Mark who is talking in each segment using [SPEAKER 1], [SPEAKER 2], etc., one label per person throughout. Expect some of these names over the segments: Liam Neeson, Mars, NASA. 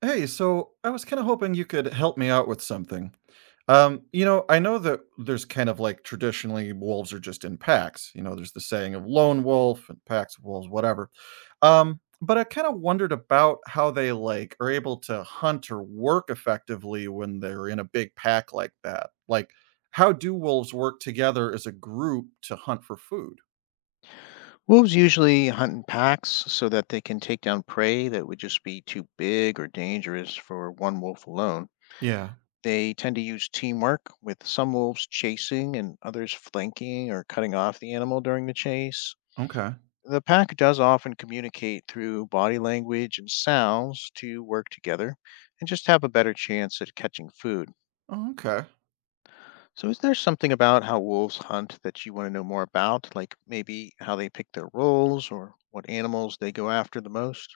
[SPEAKER 1] Hey, so I was kind of hoping you could help me out with something. You know, I know that there's kind of like traditionally wolves are just in packs. You know, there's the saying of lone wolf and packs of wolves, whatever. But I kind of wondered about how they like are able to hunt or work effectively when they're in a big pack like that. Like, how do wolves work together as a group to hunt for food?
[SPEAKER 2] Wolves usually hunt in packs so that they can take down prey that would just be too big or dangerous for one wolf alone.
[SPEAKER 1] Yeah.
[SPEAKER 2] They tend to use teamwork, with some wolves chasing and others flanking or cutting off the animal during the chase.
[SPEAKER 1] Okay.
[SPEAKER 2] The pack does often communicate through body language and sounds to work together and just have a better chance at catching food.
[SPEAKER 1] Oh, okay.
[SPEAKER 2] So, is there something about how wolves hunt that you want to know more about? Like maybe how they pick their roles or what animals they go after the most?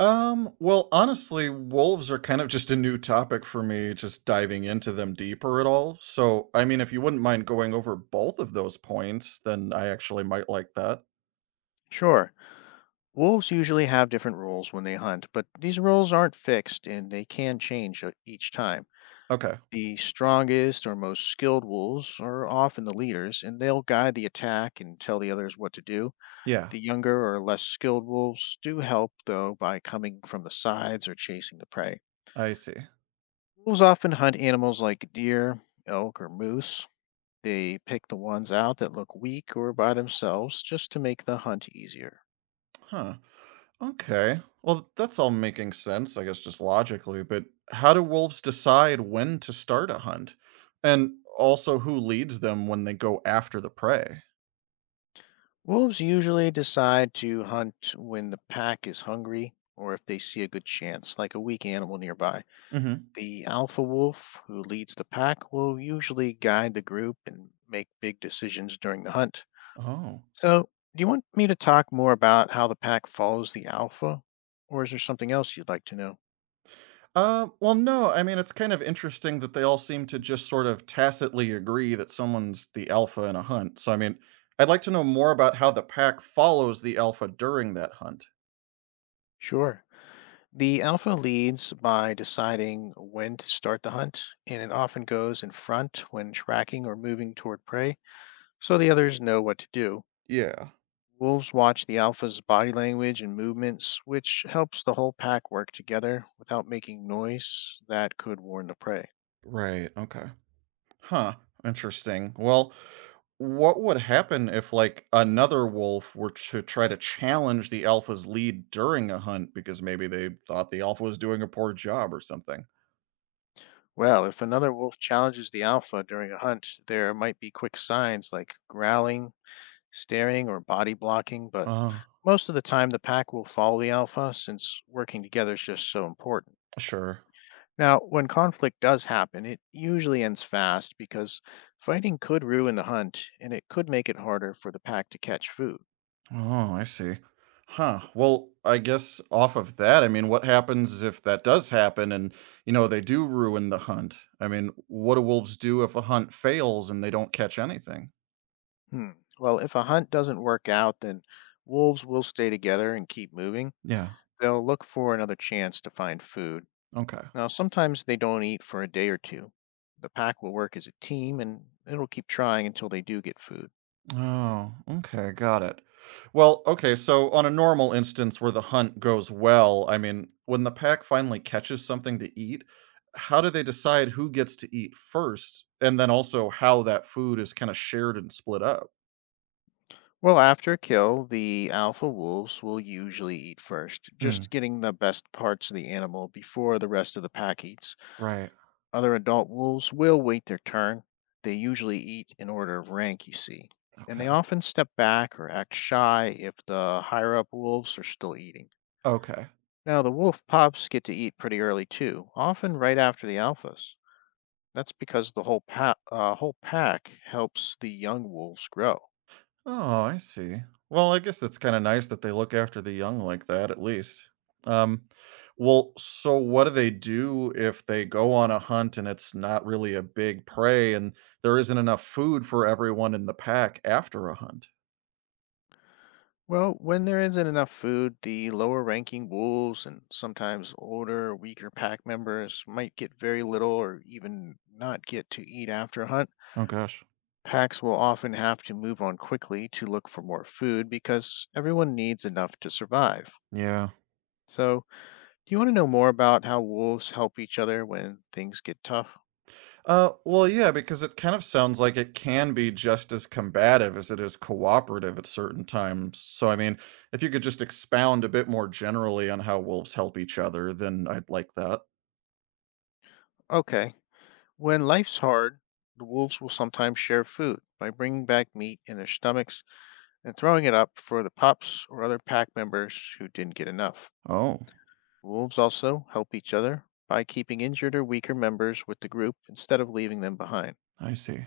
[SPEAKER 1] Well, honestly, wolves are kind of just a new topic for me, just diving into them deeper at all. So, I mean, if you wouldn't mind going over both of those points, then I actually might like that.
[SPEAKER 2] Sure. Wolves usually have different rules when they hunt, but these rules aren't fixed and they can change each time.
[SPEAKER 1] Okay.
[SPEAKER 2] The strongest or most skilled wolves are often the leaders, and they'll guide the attack and tell the others what to do.
[SPEAKER 1] Yeah,
[SPEAKER 2] The younger or less skilled wolves do help, though, by coming from the sides or chasing the prey.
[SPEAKER 1] I see.
[SPEAKER 2] Wolves often hunt animals like deer, elk, or moose. They pick the ones out that look weak or by themselves just to make the hunt easier.
[SPEAKER 1] Huh. Okay. Well, that's all making sense, I guess, just logically. But how do wolves decide when to start a hunt? And also, who leads them when they go after the prey?
[SPEAKER 2] Wolves usually decide to hunt when the pack is hungry or if they see a good chance, like a weak animal nearby.
[SPEAKER 1] Mm
[SPEAKER 2] The alpha wolf who leads the pack will usually guide the group and make big decisions during the hunt.
[SPEAKER 1] hmm.
[SPEAKER 2] So, do you want me to talk more about how the pack follows the alpha, or is there something else you'd like to know?
[SPEAKER 1] Well, no. I mean, it's kind of interesting that they all seem to just sort of tacitly agree that someone's the alpha in a hunt. So, I mean, I'd like to know more about how the pack follows the alpha during that hunt.
[SPEAKER 2] Sure. The alpha leads by deciding when to start the hunt, and it often goes in front when tracking or moving toward prey, so the others know what to do.
[SPEAKER 1] Yeah.
[SPEAKER 2] Wolves watch the alpha's body language and movements, which helps the whole pack work together without making noise that could warn the prey.
[SPEAKER 1] Right. Okay. Huh. Interesting. Well, what would happen if, like, another wolf were to try to challenge the alpha's lead during a hunt because maybe they thought the alpha was doing a poor job or something?
[SPEAKER 2] Well, if another wolf challenges the alpha during a hunt, there might be quick signs like growling, staring, or body blocking, but
[SPEAKER 1] Uh,
[SPEAKER 2] most of the time the pack will follow the alpha since working together is just so important.
[SPEAKER 1] sure.
[SPEAKER 2] Now, when conflict does happen, it usually ends fast because fighting could ruin the hunt and it could make it harder for the pack to catch food.
[SPEAKER 1] Oh, I see. Huh. Well, I guess off of that, I mean, what happens if that does happen and, you know, they do ruin the hunt? I mean, what do wolves do if a hunt fails and they don't catch anything?
[SPEAKER 2] Hmm. Well, if a hunt doesn't work out, then wolves will stay together and keep moving.
[SPEAKER 1] Yeah.
[SPEAKER 2] They'll look for another chance to find food.
[SPEAKER 1] Okay.
[SPEAKER 2] Now, sometimes they don't eat for a day or two. The pack will work as a team and it'll keep trying until they do get food.
[SPEAKER 1] Oh, okay. Got it. Well, okay. So, on a normal instance where the hunt goes well, I mean, when the pack finally catches something to eat, how do they decide who gets to eat first? And then also how that food is kind of shared and split up?
[SPEAKER 2] Well, after a kill, the alpha wolves will usually eat first,
[SPEAKER 1] Mm,
[SPEAKER 2] just getting the best parts of the animal before the rest of the pack eats.
[SPEAKER 1] right.
[SPEAKER 2] Other adult wolves will wait their turn. They usually eat in order of rank, you see. And
[SPEAKER 1] Okay.
[SPEAKER 2] they often step back or act shy if the higher up wolves are still eating.
[SPEAKER 1] Okay.
[SPEAKER 2] Now, the wolf pups get to eat pretty early too, often right after the alphas. That's because the whole pack helps the young wolves grow.
[SPEAKER 1] Oh, I see. Well, I guess it's kind of nice that they look after the young like that, at least. Um, well, so what do they do if they go on a hunt and it's not really a big prey and there isn't enough food for everyone in the pack after a hunt?
[SPEAKER 2] Well, when there isn't enough food, the lower ranking wolves and sometimes older, weaker pack members might get very little or even not get to eat after a hunt.
[SPEAKER 1] Oh, gosh.
[SPEAKER 2] Packs will often have to move on quickly to look for more food because everyone needs enough to survive.
[SPEAKER 1] Yeah.
[SPEAKER 2] So, do you want to know more about how wolves help each other when things get tough?
[SPEAKER 1] Well, yeah, because it kind of sounds like it can be just as combative as it is cooperative at certain times. So, I mean, if you could just expound a bit more generally on how wolves help each other, then I'd like that.
[SPEAKER 2] Okay. When life's hard, the wolves will sometimes share food by bringing back meat in their stomachs and throwing it up for the pups or other pack members who didn't get enough.
[SPEAKER 1] Oh,
[SPEAKER 2] Wolves also help each other by keeping injured or weaker members with the group instead of leaving them behind.
[SPEAKER 1] I see.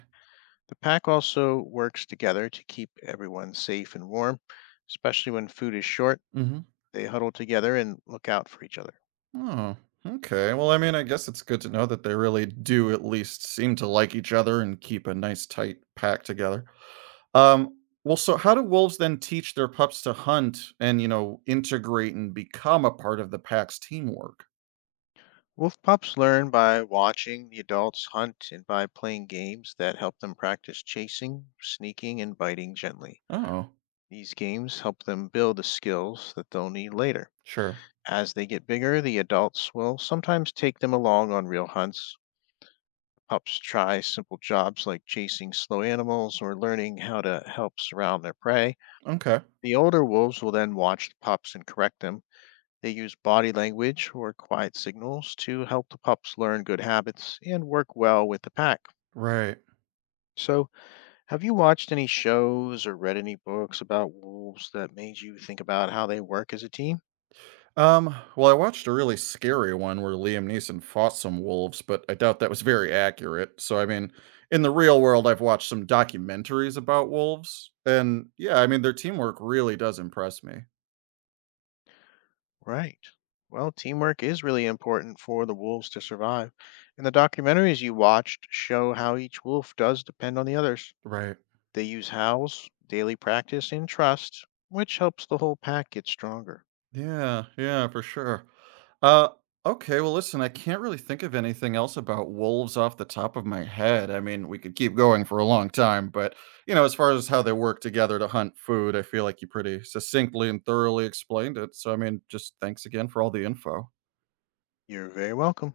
[SPEAKER 2] The pack also works together to keep everyone safe and warm, especially when food is short.
[SPEAKER 1] Mm-hmm.
[SPEAKER 2] They huddle together and look out for each other.
[SPEAKER 1] Oh, okay. Well, I mean, I guess it's good to know that they really do at least seem to like each other and keep a nice tight pack together. Um, well, so how do wolves then teach their pups to hunt and, you know, integrate and become a part of the pack's teamwork?
[SPEAKER 2] Wolf pups learn by watching the adults hunt and by playing games that help them practice chasing, sneaking, and biting gently.
[SPEAKER 1] Oh.
[SPEAKER 2] These games help them build the skills that they'll need later.
[SPEAKER 1] Sure.
[SPEAKER 2] As they get bigger, the adults will sometimes take them along on real hunts. Pups try simple jobs like chasing slow animals or learning how to help surround their prey.
[SPEAKER 1] Okay.
[SPEAKER 2] The older wolves will then watch the pups and correct them. They use body language or quiet signals to help the pups learn good habits and work well with the pack.
[SPEAKER 1] Right.
[SPEAKER 2] So, have you watched any shows or read any books about wolves that made you think about how they work as a team?
[SPEAKER 1] Well, I watched a really scary one where Liam Neeson fought some wolves, but I doubt that was very accurate. So, I mean, in the real world, I've watched some documentaries about wolves, and yeah, I mean, their teamwork really does impress me.
[SPEAKER 2] Right. Well, teamwork is really important for the wolves to survive, and the documentaries you watched show how each wolf does depend on the others.
[SPEAKER 1] Right.
[SPEAKER 2] They use howls, daily practice, and trust, which helps the whole pack get stronger.
[SPEAKER 1] Yeah, yeah, for sure. Uh, okay, well, listen, I can't really think of anything else about wolves off the top of my head. I mean, we could keep going for a long time, but you know, as far as how they work together to hunt food, I feel like you pretty succinctly and thoroughly explained it. So, I mean, just thanks again for all the info.
[SPEAKER 2] You're very welcome.